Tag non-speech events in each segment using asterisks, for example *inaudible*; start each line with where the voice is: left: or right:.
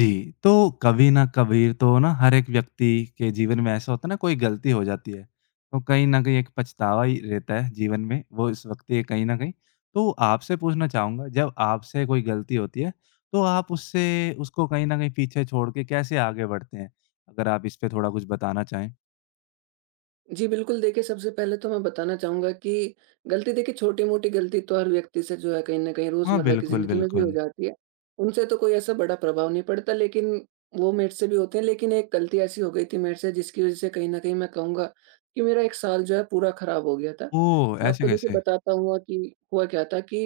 left: जी, तो कभी ना कभी तो ना हर एक व्यक्ति के जीवन में ऐसा होता है ना कोई गलती हो जाती है। तो कहीं न कहीं एक पछतावा ही रहता है जीवन में, वो इस वक़्त ये कहीं न कहीं। तो आपसे पूछना चाहूँगा जब आपसे कोई गलती होती है, तो आप उससे उसको कहीं न कहीं पीछे छोड़ के कैसे आगे बढ़ते हैं? अगर आप इस पे थोड़ा कुछ बताना चाहें।
right: जी, बिल्कुल। देखिए, सबसे पहले तो मैं बताना चाहूँगा कि गलती, देखिए, छोटी-मोटी गलती तो हर व्यक्ति से जो है कहीं न कहीं
left: हाँ,
right: रोज़मर्रा की
left: बिल्कुल,
right: ज़िंदगी में भी हो
left: बिल्कुल।
right: जाती है। उनसे तो कोई ऐसा बड़ा प्रभाव नहीं पड़ता, लेकिन वो मेरे से भी होते हैं। लेकिन एक गलती ऐसी हो गई थी मेरे से, जिसकी वज़ह से कहीं न कहीं मैं कहूँगा कि मेरा 1 साल जो है पूरा ख़राब हो गया था।
left: ओह!
right: मैं
left: ऐसे
right: आपको, देखिए,
left: कैसे?
right: बताता हूँ कि हुआ क्या था कि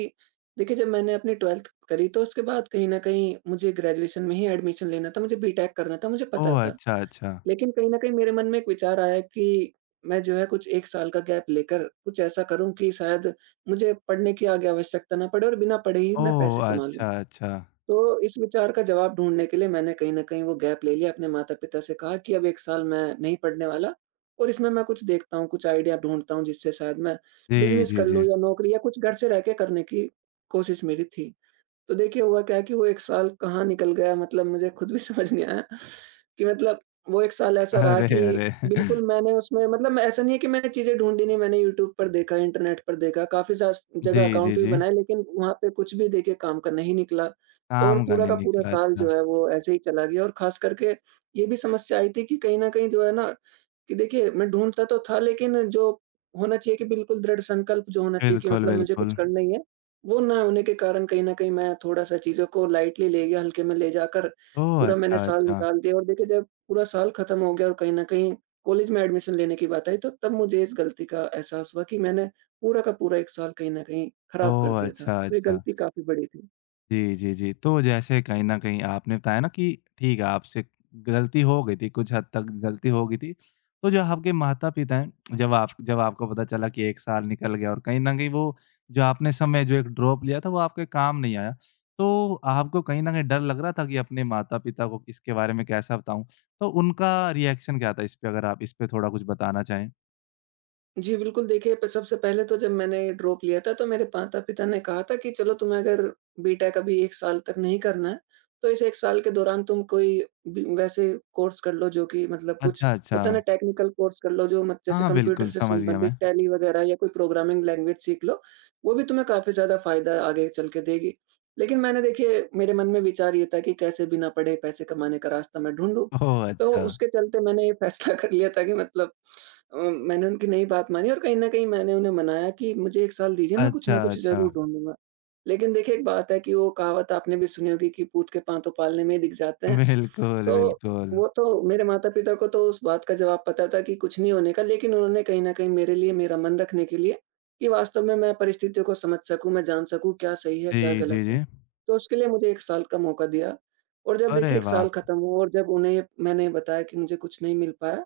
right: देखिए, जब मैंने अपनी 12th करी, तो उसके बाद कहीं न कहीं मुझे ग्रेजुएशन में ही एडमिशन लेना था, मुझे बीटेक करना था, मुझे
left: ओह!
right: पता था।
left: अच्छा, अच्छा।
right: लेकिन कहीं न कहीं मेरे मन में एक विचार आया कि मैं जो है कुछ 1 साल का गैप लेकर कुछ ऐसा करूँ कि शायद मुझे पढ़ने की आगे आवश्यकता ना पड़े और बिना पढ़े ही मैं
left: ओह!
right: पैसे कमा लूँ।
left: अच्छा, अच्छा।
right: तो इस विचार का जवाब ढूँढने के लिए मैंने कहीं न कहीं वो गैप ले लिया, अपने माता-पिता से कहा कि अब 1 साल मैं नहीं पढ़ने वाला और इसमें मैं कुछ देखता हूँ, कुछ आइडिया ढूँढता हूँ जिससे शायद मैं
left: जी,
right: बिज़नेस
left: जी,
right: कर लूँ
left: जी।
right: या नौकरी या कुछ घर से रह के करने की कोशिश मेरी थी। तो देखिए, हुआ क्या है कि वो 1 साल कहाँ निकल गया, मतलब मुझे खुद भी *laughs* समझ नहीं आया कि मतलब वो 1 साल ऐसा रहा
left: अरे,
right: कि
left: अरे! *laughs*
right: बिल्कुल मैंने उसमें मतलब ऐसा नहीं है कि मैंने चीज़ें ढूँढी नहीं, मैंने यूट्यूब पर देखा, इंटरनेट पर देखा, काफ़ी सास जगह
left: जी,
right: अकाउंट
left: जी,
right: भी
left: जी।
right: बनाए, लेकिन वहाँ पे कुछ भी, देखिए, काम का नहीं निकला और
left: काम का
right: पूरा
left: नहीं
right: का पूरा
left: निकला,
right: साल
left: अच्छा।
right: जो है वो ऐसे ही चला गया। और ख़ास करके ये भी समस्या आई थी कि कहीं न कहीं जो है ना कि देखिए, मैं ढूँढता तो था, लेकिन जो होना चाहिए कि बिल्कुल दृढ़ संकल्प जो होना चाहिए कि
left: बिल्कुल,
right: मतलब मुझे कुछ
left: बिल्कुल।
right: करना ही है, वो ना होने के कारण कहीं न कहीं मैं थोड़ा-सा चीज़ों को लाइटली ले गया, हल्के में ले जाकर
left: ओह!
right: पूरा
left: अच्छा,
right: मैंने साल
left: अच्छा।
right: निकाल दिया। और देखिए, जब पूरा साल खत्म हो गया और कहीं न कहीं कॉलेज में एडमिशन लेने की बात आई, तो तब मुझे इस गलती का एहसास हुआ कि मैंने पूरा का पूरा 1 साल कहीं न कहीं खराब कर
left: ओह!
right: दिया था।
left: अच्छा,
right: तो ये
left: अच्छा।
right: गलती काफ़ी बड़ी थी।
left: जी, जी, जी। तो जैसे कहीं न कहीं आपने बताया ना कि ठीक है, आपसे गलती हो गई थी, कुछ हद तक गलती हो गई थी। तो जो आपके माता-पिता हैं, जब आपको पता चला कि 1 साल निकल गया और कहीं न कहीं वो जो आपने समय जो एक ड्रॉप लिया था, वो आपके काम नहीं आया। तो आपको कहीं न कहीं डर लग रहा था कि अपने माता-पिता को इसके बारे में कैसा बताऊँ? तो उनका रिएक्शन क्या था इस पे, अगर आप इस पे थोड़ा कुछ बताना चाहें?
right: जी, बिल्कुल। देखिए, प सबसे पहले तो जब मैंने ड्रॉप लिया था, तो मेरे माता-पिता ने कहा था कि चलो, तुम्हें अगर बीटेक अभी 1 साल तक नहीं करना है, तो इस 1 साल के दौरान तुम कोई बी वैसे कोर्स कर लो जो कि मतलब कुछ
left: अच्छा, अच्छा।
right: होता है ना, टेक्निकल कोर्स कर लो जो मत
left: हाँ,
right: जैसे
left: हाँ,
right: कंप्यूटर
left: बिल्कुल
right: से
left: समझ गया मैं।
right: संबंधित टैली वगैरह या कोई प्रोग्रामिंग लैंग्वेज सीख लो, वो भी तुम्हें काफ़ी ज़्यादा फ़ायदा आगे चल के देगी। लेकिन मैंने, देखिए, मेरे मन में विचार ये था कि कैसे बिना पढ़े पैसे कमाने का रास्ता मैं ढूँढूँ।
left: ओह!
right: तो
left: अच्छा।
right: उसके चलते मैंने ये फैसला कर लिया था कि मतलब मैंने उनकी नहीं बात मानी और कहीं न कहीं मैंने उन्हें मनाया कि मुझे 1 साल दीजिए, मैं कुछ
left: अच्छा,
right: ना कुछ
left: अच्छा।
right: ज़रूर ढूँढूँगा। लेकिन देखिए, एक बात है कि वो कहावत आपने भी सुनी होगी कि "पूत के पाँव तो पालने में ही दिख जाते हैं।"
left: बिल्कुल,
right: तो
left: बिल्कुल।
right: वो तो मेरे माता-पिता को तो उस बात का जवाब पता था कि कुछ नहीं होने का, लेकिन उन्होंने कहीं न कहीं मेरे लिए, मेरा मन रखने के लिए, कि वास्तव में मैं परिस्थितियों को समझ सकूँ, मैं जान सकूँ क्या सही है, क्या
left: जी, जी,
right: गलत
left: जी।
right: है, तो उसके लिए मुझे 1 साल का मौका दिया। और जब, देखिए,
left: अरे
right: 1
left: वाह!
right: साल खत्म हुआ और जब उन्हें मैंने बताया कि मुझे कुछ नहीं मिल पाया,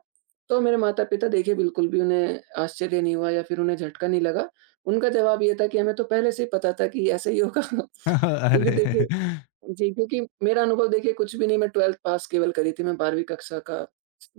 right: तो मेरे माता-पिता, देखिए, बिल्कुल भी उन्हें आश्चर्य नहीं हुआ या फिर उन्हें झटका नहीं लगा। उनका जवाब ये था कि हमें तो पहले से ही पता था कि ऐसा ही होगा। *laughs*
left: *laughs*
right: क्योंकि,
left: अरे!
right: देखिए, जी, क्योंकि मेरा अनुभव, देखिए, कुछ भी नहीं, मैं 12th पास केवल करी थी, मैं 12वीं कक्षा का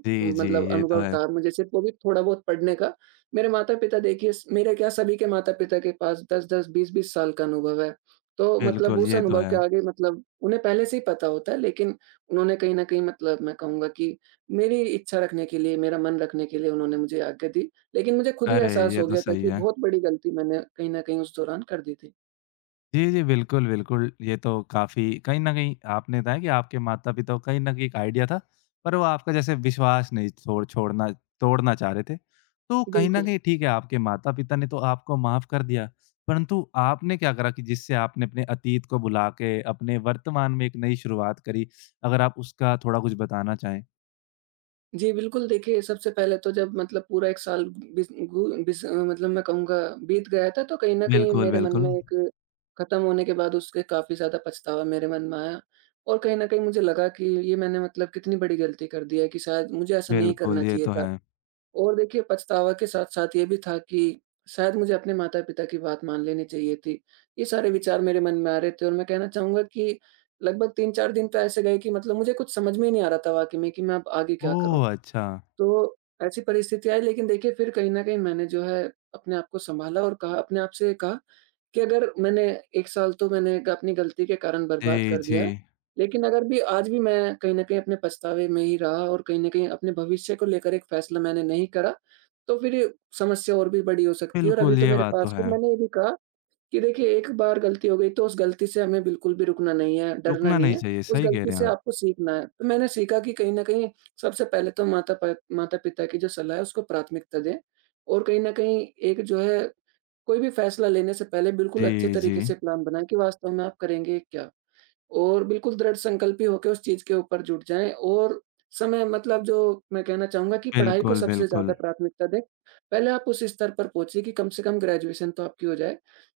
left: जी, जी,
right: मतलब
left: ये तो
right: अनुभव
left: है।
right: था मुझे, सिर्फ वो भी थोड़ा बहुत पढ़ने का। मेरे माता-पिता, देखिए, स मेरे क्या, सभी के माता-पिता के पास 10-10, 20-20 साल का अनुभव है। तो मतलब
left: बिल्कुल,
right: उस
left: ये तो
right: अनुभव के
left: है।
right: आगे मतलब उन्हें पहले से ही पता होता है, लेकिन उन्होंने कहीं न कहीं मतलब मैं कहूँगा कि मेरी इच्छा रखने के लिए, मेरा मन रखने के लिए उन्होंने मुझे आज्ञा दी। लेकिन मुझे खुद ही
left: अरे!
right: एहसास
left: ये
right: हो
left: तो
right: गया था
left: सही
right: कि
left: है।
right: बहुत बड़ी गलती मैंने कहीं न कहीं उस दौरान कर दी थी।
left: जी, जी। बिल्कुल, बिल्कुल। ये तो काफ़ी कहीं न कहीं आपने बताया कि आपके माता-पिता को कहीं न कहीं एक आइडिया था, पर वो आपका जैसे विश्वास नहीं छोड़ छोड़ना तोड़ना चाह रहे थे। तो कहीं न
right: बिल्कुल।
left: कहीं ठीक है, आपके माता-पिता ने तो आपको माफ़ कर दिया, परंतु आपने क्या करा कि जिससे आपने अपने अतीत को भुला के अपने वर्तमान में एक नई शुरुआत करी? अगर आप उसका थोड़ा कुछ बताना चाहें?
right: जी, बिल्कुल। देखिए, सबसे पहले तो जब मतलब पूरा 1 साल बिस गु बिस अ, मतलब मैं कहूँगा बीत गया था, तो कहीं न कहीं
left: बिल्कुल,
right: मेरे मन
left: बिल्कुल।
right: में एक खत्म होने के बाद उसके काफ़ी ज़्यादा पछतावा मेरे मन में आया और कहीं न कहीं मुझे लगा कि ये मैंने मतलब कितनी बड़ी गलती कर दी है कि शायद मुझे ऐसा नहीं
left: बिल्कुल,
right: करना
left: ये
right: चाहिए
left: तो
right: था।
left: है।
right: और देखिए, पछतावा के साथ-साथ ये भी था कि शायद मुझे अपने माता-पिता की बात मान लेनी चाहिए थी। ये सारे विचार मेरे मन में आ रहे थे और मैं कहना चाहूँगा कि लगभग 3-4 दिन तो ऐसे गए कि मतलब मुझे कुछ समझ में ही नहीं आ रहा था वाक़ई में कि मैं अब आगे क्या
left: ओह!
right: करूँ?
left: अच्छा।
right: तो ऐसी परिस्थिति आई, लेकिन देखिए, फिर कहीं न कहीं मैंने जो है अपने आप को सँभाला और कहा, अपने आप से कहा कि अगर मैंने 1 साल तो मैंने अपनी गलती के कारण बर्बाद
left: जी,
right: कर
left: जी।
right: दिया है, लेकिन अगर भी आज भी मैं कहीं न कहीं अपने पछतावे में ही रहा और कहीं न कहीं अपने भविष्य को लेकर एक फ़ैसला मैंने नहीं करा, तो फिर ये समस्या और भी बड़ी हो सकती है। और अभी
left: बिल्कुल,
right: तो
left: ये
right: मेरे
left: बात तो
right: पास, फिर
left: है।
right: मैंने ये भी कहा कि देखिए, एक बार गलती हो गई तो उस गलती से हमें बिल्कुल भी रुकना नहीं है, डरना
left: रुकना
right: नहीं
left: नहीं
right: है,
left: चाहिए,
right: उस
left: सही कह
right: गलती
left: रहे हैं
right: से
left: आप।
right: आपको सीखना है। तो मैंने सीखा कि कहीं न कहीं सबसे पहले तो माता-पिता की जो सलाह है उसको प्राथमिकता दें और कहीं न कहीं एक जो है, कोई भी फैसला लेने से पहले बिल्कुल अच्छे
left: जी, जी।
right: तरीके से प्लान बनाएँ कि वास्तव में आप करेंगे क्या? और बिल्कुल दृढ़ संकल्पी होके उस चीज़ के ऊपर जुट जाएँ और समय मतलब जो, मैं कहना चाहूँगा कि पढ़ाई को
left: बिल्कुल,
right: सबसे ज़्यादा
left: बिल्कुल।
right: प्राथमिकता दें। पहले आप उस स्तर पर पहुँचिए कि कम से कम ग्रेजुएशन तो आपकी हो जाए,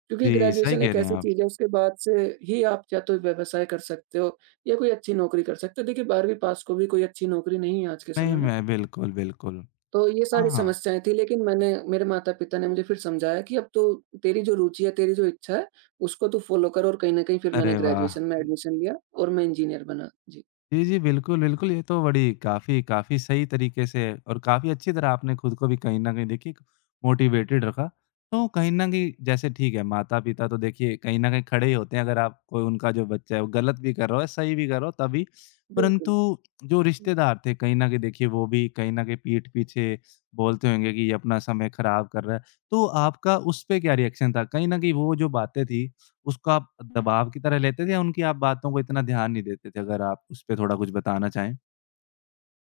right: क्योंकि
left: जी, सही
right: ग्रेजुएशन
left: कह
right: एक
left: रहे हैं
right: ऐसी
left: आप।
right: चीज़ है, उसके बाद से ही आप या तो व्यवसाय कर सकते हो या कोई अच्छी नौकरी कर सकते हो। देखिए, 12वीं पास को भी कोई अच्छी नौकरी नहीं है आज के
left: नहीं,
right: समय में।
left: मैं बिल्कुल, बिल्कुल।
right: तो ये
left: हाँ,
right: सारी
left: हाँ।
right: समस्याएँ थी, लेकिन मैंने, मेरे माता-पिता ने मुझे फिर समझाया कि अब तो तेरी जो रुचि है, तेरी जो इच्छा है, उसको तू फॉलो कर। और कहीं न कहीं फिर
left: अरे
right: मैंने
left: वाह!
right: ग्रेजुएशन में एडमिशन लिया और मैं इंजीनियर बना। जी,
left: जी, जी। बिल्कुल, बिल्कुल। ये तो बड़ी काफ़ी काफ़ी सही तरीके से और काफ़ी अच्छी तरह आपने खुद को भी कहीं न कहीं देखिए मोटिवेटेड रखा। तो कहीं न कहीं जैसे ठीक है माता-पिता तो देखिए कहीं न कहीं खड़े ही होते हैं अगर आप कोई उनका जो बच्चा है वो गलत भी कर रहा हो, सही भी कर रहा हो तभी।
right: बिल्कुल।
left: परंतु जो रिश्तेदार थे कहीं न कहीं देखिए वो भी कहीं न कहीं पीठ पीछे बोलते होंगे कि ये अपना समय ख़राब कर रहा है। तो आपका उस पे क्या रिएक्शन था? कहीं न कहीं वो जो बातें थी उसको आप दबाव की तरह लेते थे या उनकी आप बातों को इतना ध्यान नहीं देते थे? अगर आप उस पे थोड़ा कुछ बताना चाहें।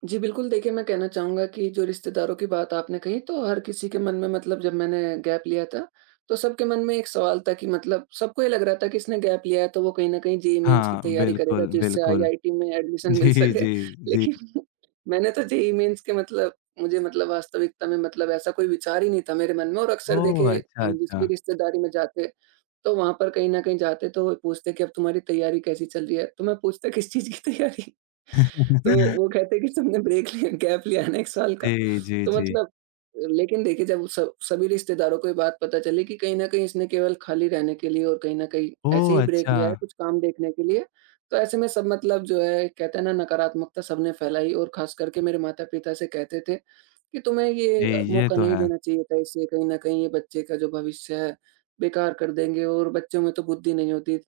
right: जी, बिल्कुल। देखिए, मैं कहना चाहूँगा कि जो रिश्तेदारों की बात आपने कही, तो हर किसी के मन में मतलब जब मैंने गैप लिया था, तो सबके मन में एक सवाल था कि मतलब सबको ये लग रहा था कि इसने गैप लिया है तो वो कहीं न कहीं जेईई मेन्स की
left: हाँ,
right: तैयारी करेगा,
left: बिल्कुल,
right: जिससे
left: बिल्कुल।
right: आईआईटी में एडमिशन मिल
left: जी,
right: सके।
left: जी,
right: *laughs*
left: जी।
right: लेकिन मैंने तो जेईई मेन्स के मतलब मुझे, मतलब वास्तविकता में मतलब ऐसा कोई विचार ही नहीं था मेरे मन में। और अक्सर,
left: ओह!
right: देखिए,
left: अच्छा,
right: हम जिस भी
left: अच्छा।
right: रिश्तेदारी में जाते, तो वहाँ पर कहीं न कहीं जाते तो वो पूछते कि अब तुम्हारी तैयारी कैसी चल रही है? तो मैं पूछता, किस चीज़ की तैयारी? *laughs* तो
left: *laughs*
right: वो कहते हैं कि तुमने ब्रेक लिया गैप लिया है ना 1 साल का।
left: जी, जी,
right: तो
left: जी।
right: मतलब लेकिन देखिए जब स सभी रिश्तेदारों को ये बात पता चली कि कहीं न कहीं इसने केवल खाली रहने के लिए और कहीं न कहीं
left: ओह!
right: ऐसे ही ब्रेक
left: अच्छा।
right: लिया है कुछ काम देखने के लिए। तो ऐसे में सब मतलब जो है कहते हैं ना, नकारात्मकता सबने फैलाई और ख़ास करके मेरे माता-पिता से कहते थे कि तुम्हें
left: जी,
right: ये
left: ये
right: मौका
left: तो
right: नहीं
left: है।
right: देना चाहिए था, इससे कहीं न कहीं ये बच्चे का जो भविष्य है, बेकार कर देंगे और बच्चों में तो बुद्धि नहीं होती।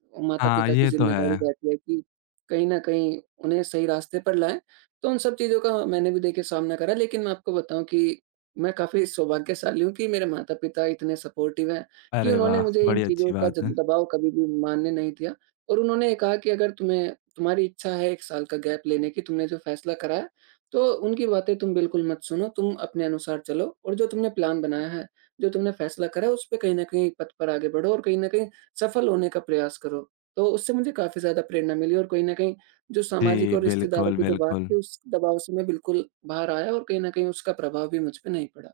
left: हाँ,
right: माता-पिता की
left: ये तो
right: ज़िम्मेदारी
left: है।
right: रहती है कि कहीं न कहीं उन्हें सही रास्ते पर लाएँ। तो उन सब चीज़ों का मैंने भी देखिए सामना करा, लेकिन मैं आपको बताऊँ कि मैं काफ़ी सौभाग्यशाली हूँ कि मेरे माता-पिता इतने सपोर्टिव हैं कि
left: अरे
right: उन्होंने
left: वाह!
right: मुझे इन
left: बड़ी अच्छी
right: चीज़ों का
left: बात
right: ज
left: है।
right: दबाव कभी भी मानने नहीं दिया और उन्होंने कहा कि अगर तुम्हें, तुम्हारी इच्छा है 1 साल का गैप लेने की, तुमने जो फैसला करा है, तो उनकी बातें तुम बिल्कुल मत सुनो, तुम अपने अनुसार चलो और जो तुमने प्लान बनाया है, जो तुमने फैसला करा है, उस पे कहीं न कहीं पथ पर आगे बढ़ो और कहीं न कहीं सफल होने का प्रयास करो। तो उससे मुझे काफ़ी ज़्यादा प्रेरणा मिली और कहीं न कहीं जो सामाजिक
left: जी,
right: और रिश्तेदारों
left: बिल्कुल,
right: की जो बात
left: बिल्कुल।
right: थी, उस दबाव से मैं बिल्कुल बाहर आया और कहीं न कहीं उसका प्रभाव भी मुझ पे नहीं पड़ा।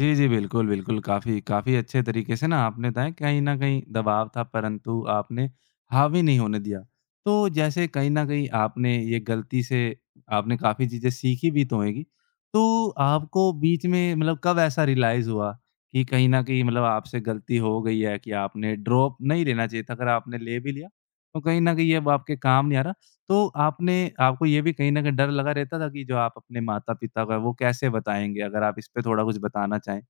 left: जी, जी। बिल्कुल, बिल्कुल। काफ़ी काफ़ी अच्छे तरीके से ना आपने बताया कहीं न कहीं दबाव था परंतु आपने हावी नहीं होने दिया। तो जैसे कहीं न कहीं आपने ये गलती से आपने काफ़ी चीज़ें सीखी भी तो होंगी। तो आपको बीच में मतलब कब ऐसा रियलाइज़ हुआ कि कहीं न कहीं मतलब आपसे गलती हो गई है कि आपने ड्रॉप नहीं लेना चाहिए था, अगर आपने ले भी लिया तो कहीं न कहीं ये अब आपके काम नहीं आ रहा? तो आपने आपको ये भी कहीं न कहीं डर लगा रहता था कि जो आप अपने माता-पिता को है, वो कैसे बताएँगे? अगर आप इस पे थोड़ा कुछ बताना चाहें?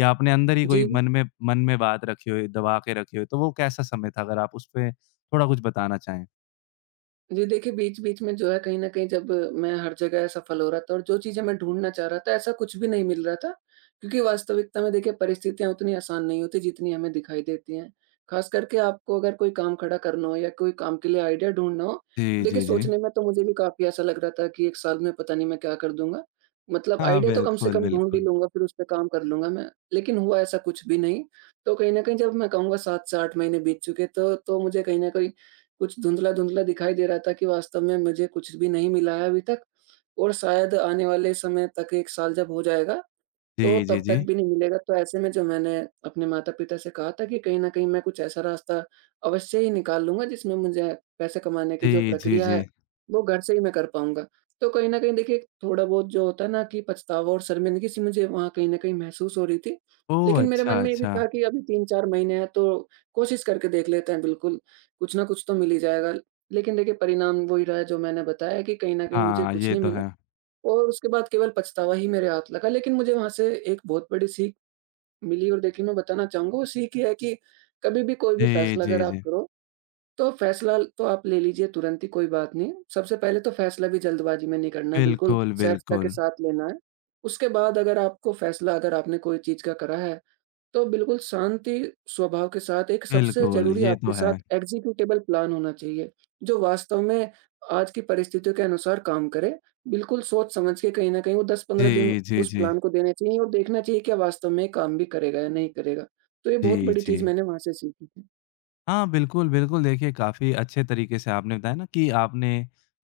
left: या आपने अंदर ही कोई
right: जी।
left: मन में बात रखी हो, दबा के रखी हो, तो वो कैसा समय था? अगर आप उस पे थोड़ा कुछ बताना चाहें?
right: जी, देखिए बीच-बीच में जो है, कहीं न कहीं जब मैं हर जगह असफल हो रहा था और जो चीज़ें मैं ढूँढना चाह रहा था, ऐसा कुछ भी नहीं मिल रहा था, क्योंकि वास्तविकता में देखिए परिस्थितियाँ उतनी आसान नहीं होती जितनी हमें दिखाई देती हैं। ख़ास करके आपको अगर कोई काम खड़ा करना हो या कोई काम के लिए आइडिया ढूँढना हो, तो
left: जी,
right: देखिए
left: जी, जी।
right: सोचने में तो मुझे भी काफ़ी ऐसा लग रहा था कि 1 साल में पता नहीं मैं क्या कर दूँगा। मतलब
left: हाँ,
right: आइडिया तो कम से
left: बिल्कुल,
right: कम ढूँढ ही
left: बिल्कुल।
right: लूँगा, फिर उस पे काम कर लूँगा मैं, लेकिन हुआ ऐसा कुछ भी नहीं। तो कहीं न कहीं जब मैं कहूँगा 7 से 8 महीने बीत चुके, तो मुझे कहीं न कहीं कुछ धुंधला-धुंधला दिखाई दे रहा था कि वास्तव में मुझे कुछ भी नहीं मिला है अभी तक और शायद आने वाले समय तक, 1 साल जब हो जाएगा, तो
left: जी, जी,
right: तब
left: जी।
right: तक भी नहीं मिलेगा। तो ऐसे में जो मैंने अपने माता-पिता से कहा था कि कहीं न कहीं मैं कुछ ऐसा रास्ता अवश्य ही निकाल लूँगा जिसमें मुझे पैसे कमाने की जो
left: जी, जी,
right: प्रक्रिया है,
left: जी।
right: वो घर से ही मैं कर पाऊँगा। तो कहीं न कहीं देखिए थोड़ा बहुत जो होता है ना, कि पछतावा और शर्मिंदगी सी मुझे वहाँ कहीं न कहीं महसूस हो रही थी।
left: ओह!
right: लेकिन मेरे मन
left: अच्छा,
right: में ये भी
left: अच्छा।
right: था कि अभी 3-4 महीने हैं, तो कोशिश करके देख लेते हैं बिल्कुल, कुछ ना कुछ तो मिल ही जाएगा। लेकिन देखिए परिणाम वही रहा जो मैंने बताया, कि कहीं न कहीं मुझे
left: हाँ,
right: कुछ
left: ये
right: नहीं
left: तो
right: मिला।
left: है।
right: और उसके बाद केवल पछतावा ही मेरे हाथ लगा। लेकिन मुझे वहाँ से एक बहुत बड़ी सीख मिली और देखिए मैं बताना चाहूँगा, वो सीख ये है कि कभी भी कोई भी
left: जी,
right: फ़ैसला
left: जी,
right: अगर आप
left: जी।
right: करो, तो फ़ैसला तो आप ले लीजिए तुरंत ही, कोई बात नहीं। सबसे पहले तो फ़ैसला भी जल्दबाज़ी में नहीं करना है, बिल्कुल
left: बिल्कुल,
right: सहजता के
left: बिल्कुल।
right: साथ लेना है। उसके बाद अगर आपको फ़ैसला, अगर आपने कोई चीज़ का करा है, तो बिल्कुल शांति स्वभाव के साथ एक सबसे
left: बिल्कुल,
right: ज़रूरी
left: ये
right: आपके
left: तो है।
right: साथ एग्ज़ीक्यूटेबल प्लान होना चाहिए, जो वास्तव में आज की परिस्थितियों के अनुसार काम करे। बिल्कुल सोच समझ के कहीं न कहीं वो 10-15
left: जी,
right: दिन
left: जी,
right: उस
left: जी।
right: प्लान को देने चाहिए और देखना चाहिए क्या वास्तव में काम भी करेगा या नहीं करेगा। तो ये बहुत
left: जी,
right: बड़ी चीज़
left: जी।
right: मैंने वहाँ से सीखी थी।
left: हाँ, बिल्कुल, बिल्कुल। देखिए, काफ़ी अच्छे तरीके से आपने बताया ना कि आपने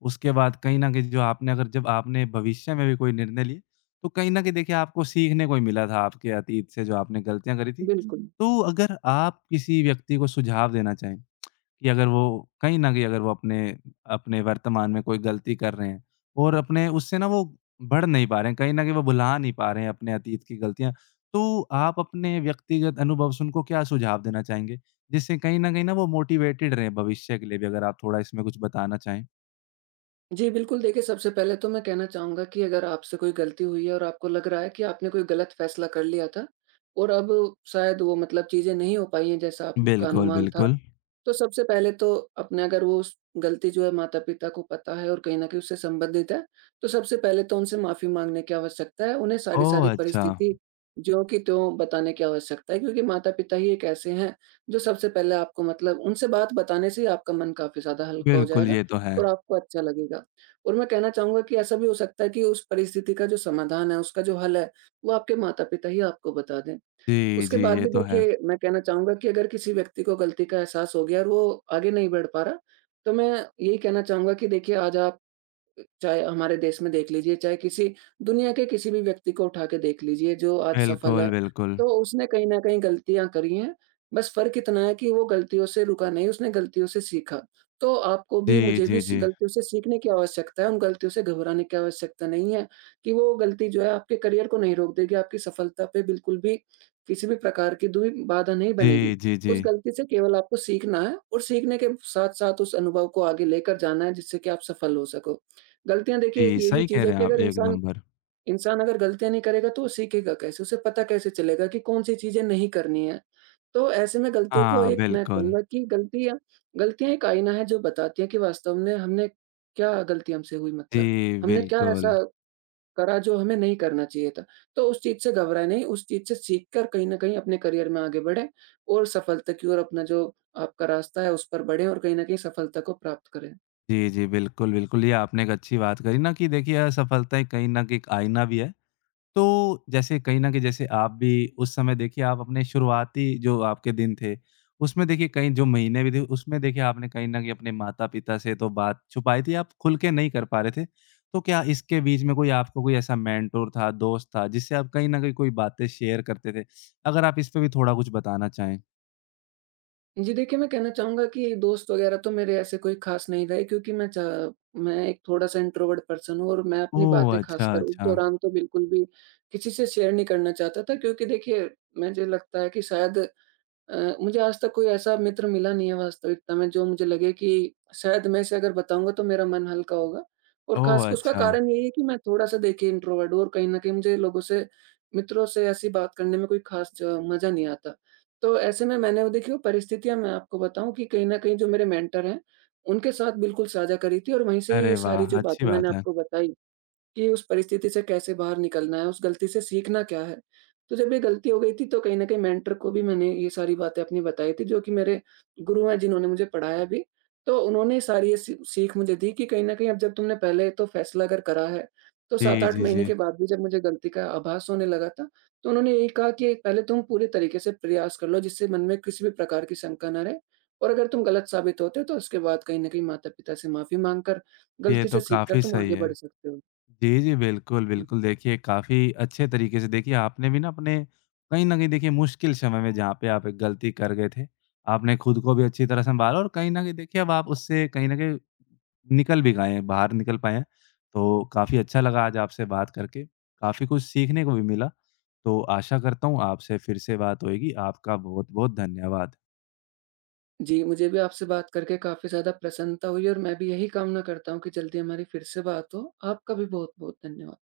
left: उसके बाद कहीं न कहीं जो आपने अगर जब आपने भविष्य में भी कोई निर्णय लिए, तो कहीं न कहीं देखिए आपको सीखने को ही मिला था आपके अतीत से जो आपने गलतियाँ करी थी।
right: बिल्कुल। हुँ।
left: तो अगर आप किसी व्यक्ति को सुझाव देना चाहें कि अगर वो कहीं न कहीं अगर वो अपने अपने वर्तमान में कोई गलती कर रहे हैं और अपने उससे ना वो बढ़ नहीं पा रहे हैं, कहीं न कहीं वो भुला नहीं पा रहे हैं अपने अतीत की गलतियाँ। तो आप अपने व्यक्तिगत अनुभव से उनको क्या सुझाव देना चाहेंगे? जिससे कहीं न कहीं ना वो मोटिवेटेड रहें भविष्य के लिए भी अगर आप थोड़ा इसमें कुछ बताना चाहें?
right: जी, बिल्कुल देखिए, सबसे पहले तो मैं कहना चाहूँगा कि अगर आपसे कोई गलती हुई है और आपको लग रहा है कि आपने कोई गलत फ़ैसला कर लिया था और अब शायद वो मतलब चीज़ें नहीं हो पाई हैं जैसा आपका
left: बिल्कुल,
right: अनुमान था।
left: बिल्कुल।
right: तो सबसे पहले तो अपने, अगर वो उस गलती जो है माता-पिता को पता है और कहीं न कहीं उससे संबंधित है, तो सबसे पहले तो उनसे माफ़ी माँगने की आवश्यकता है। उन्हें सारी-सारी
left: ओह! अच्छा।
right: परिस्थिति ज्यों की त्यों बताने की आवश्यकता है, क्योंकि माता-पिता ही एक ऐसे हैं, जो सबसे पहले आपको मतलब उनसे बात बताने से ही आपका मन काफ़ी ज़्यादा हल्का हो
left: बिल्कुल,
right: जाएगा
left: ये तो है।
right: और आपको अच्छा लगेगा। और मैं कहना चाहूँगा कि ऐसा भी हो सकता है कि उस परिस्थिति का जो समाधान है, उसका जो हल है, वो आपके माता-पिता ही आपको बता दें।
left: जी,
right: उसके
left: जी,
right: बाद
left: ये
right: भी
left: तो है।
right: देखिए, मैं कहना चाहूँगा कि अगर किसी व्यक्ति को गलती का एहसास हो गया और वो आगे नहीं बढ़ पा रहा, तो मैं यही कहना चाहूँगा कि देखिए आज आप, चाहे हमारे देश में देख लीजिए, चाहे किसी दुनिया के किसी भी व्यक्ति को उठा के देख लीजिए जो आज सफल है,
left: बिल्कुल, बिल्कुल।
right: तो उसने कहीं न कहीं गलतियाँ करी हैं। बस फ़र्क इतना है कि वो गलतियों से रुका नहीं, उसने गलतियों से सीखा। तो आपको भी,
left: जी,
right: मुझे भी
left: जी,
right: सी
left: जी।
right: गलतियों से सीखने की आवश्यकता है, उन गलतियों से घबराने की आवश्यकता नहीं है, कि वो गलती जो है आपके करियर को नहीं रोक देगी, आपकी सफलता पे बिल्कुल भी किसी भी प्रकार की दुई बाधा नहीं बनेगी।
left: जी, जी, जी।
right: उस गलती से केवल आपको सीखना है और सीखने के साथ-साथ उस अनुभव को आगे लेकर जाना है जिससे कि आप सफल हो सको। गलतियाँ देखिए एक
left: जी,
right: ये भी
left: सही कह
right: चीज़ है
left: रहे हैं
right: कि
left: आप,
right: अगर
left: एक
right: इंसान
left: नंबर।
right: इंसान अगर गलतियाँ नहीं करेगा तो वो सीखेगा कैसे? उसे पता कैसे चलेगा कि कौन-सी चीज़ें नहीं करनी है? तो ऐसे में गलतियों को
left: हाँ,
right: एक मैं
left: बिल्कुल।
right: कहूँगा कि गलतियाँ गलतियाँ एक आईना है जो बताती है कि वास्तव में हमने क्या गलती हमसे हुई
left: जी,
right: मतलब? हमने क्या
left: बिल्कुल।
right: ऐसा करा जो हमें नहीं करना चाहिए था? तो उस चीज़ से घबराएँ नहीं, उस चीज़ से सीख कर कहीं न कहीं अपने करियर में आगे बढ़ें और सफलता की ओर अपना जो आपका रास्ता है उस पर बढ़ें और कहीं न कहीं सफलता को प्राप्त करें।
left: जी, जी, बिल्कुल, बिल्कुल, ये आपने एक अच्छी बात करी ना कि देखिए असफलताएँ कहीं न कहीं एक आईना भी है। तो जैसे कहीं न कहीं जैसे आप भी उस समय देखिए आप अपने शुरुआती जो आपके दिन थे, उसमें देखिए कहीं जो महीने भी थे, उसमें देखिए आपने कहीं न कहीं अपने माता-पिता से तो बात छुपाई थी, आप खुल के नहीं कर पा रहे थे। तो क्या इसके बीच में कोई आपको कोई ऐसा मेंटर था, दोस्त था, जिससे आप कहीं न कहीं कोई बातें शेयर करते थे? अगर आप इस पे भी थोड़ा कुछ बताना चाहें?
right: जी, देखिए मैं कहना चाहूँगा कि दोस्त वग़ैरह तो मेरे ऐसे कोई ख़ास नहीं रहे, क्योंकि मैं एक थोड़ा-सा इंट्रोवर्ट पर्सन हूँ और मैं अपनी
left: ओह!
right: बातें,
left: अच्छा,
right: ख़ासकर उस
left: अच्छा।
right: दौरान तो बिल्कुल भी किसी से शेयर नहीं करना चाहता था, क्योंकि देखिए, मुझे लगता है कि शायद मुझे आज तक कोई ऐसा मित्र मिला नहीं है वास्तविकता में, जो मुझे लगे कि शायद मैं इसे अगर बताऊँगा तो मेरा मन हल्का होगा। और
left: ओह!
right: ख़ासकर उसका
left: अच्छा।
right: कारण यही है कि मैं थोड़ा-सा देखिए इंट्रोवर्ट हूँ और कहीं न कहीं मुझे लोगों से, मित्रों से ऐसी बात करने में कोई ख़ास ज मज़ा नहीं आता। तो ऐसे में मैंने वो देखिए, वो परिस्थितियाँ मैं आपको बताऊँ कि कहीं न कहीं जो मेरे मेंटर हैं, उनके साथ बिल्कुल साझा करी थी और वहीं से
left: अरे
right: ये सारी
left: वाह!
right: जो
left: अच्छी
right: बातें मैंने
left: बात है।
right: आपको बताई कि उस परिस्थिति से कैसे बाहर निकलना है, उस गलती से सीखना क्या है? तो जब ये गलती हो गई थी तो कहीं न कहीं मेंटर को भी मैंने ये सारी बातें अपनी बताई थी, जो कि मेरे गुरु हैं जिन्होंने मुझे पढ़ाया भी। तो उन्होंने सारी ये सी सीख मुझे दी कि कहीं न कहीं अब जब तुमने पहले तो फैसला अगर करा है, तो
left: जी,
right: 7-8
left: जी,
right: महीने
left: जी।
right: के बाद भी जब मुझे गलती का आभास होने लगा था, तो उन्होंने यही कहा कि पहले तुम पूरे तरीके से प्रयास कर लो जिससे मन में किसी भी प्रकार की शंका ना रहे और अगर तुम गलत साबित होते हो तो उसके बाद कहीं न कहीं माता-पिता से माफ़ी माँग कर,
left: ये
right: गलती
left: तो
right: से सीख कर
left: काफ़ी
right: तुम
left: सही
right: आगे
left: है।
right: बढ़ सकते हो।
left: जी, जी, बिल्कुल,
right: जी।
left: बिल्कुल। देखिए, काफ़ी अच्छे तरीके से देखिए आपने भी ना अपने कहीं न कहीं देखिए मुश्किल समय में जहाँ पे आप एक गलती कर गए थे, आपने खुद को भी अच्छी तरह सँभाला और कहीं न कहीं देखिए अब आप उससे कहीं न कहीं निकल भी गए हैं, बाहर निकल पाए हैं। तो काफ़ी अच्छा लगा आज आपसे बात करके, काफ़ी कुछ सीखने को भी मिला। तो आशा करता हूँ आपसे फिर से बात होएगी। आपका बहुत-बहुत धन्यवाद।
right: जी, मुझे भी आपसे बात करके काफ़ी ज़्यादा प्रसन्नता हुई और मैं भी यही कामना करता हूँ कि जल्दी हमारी फिर से बात हो। आपका भी बहुत-बहुत धन्यवाद।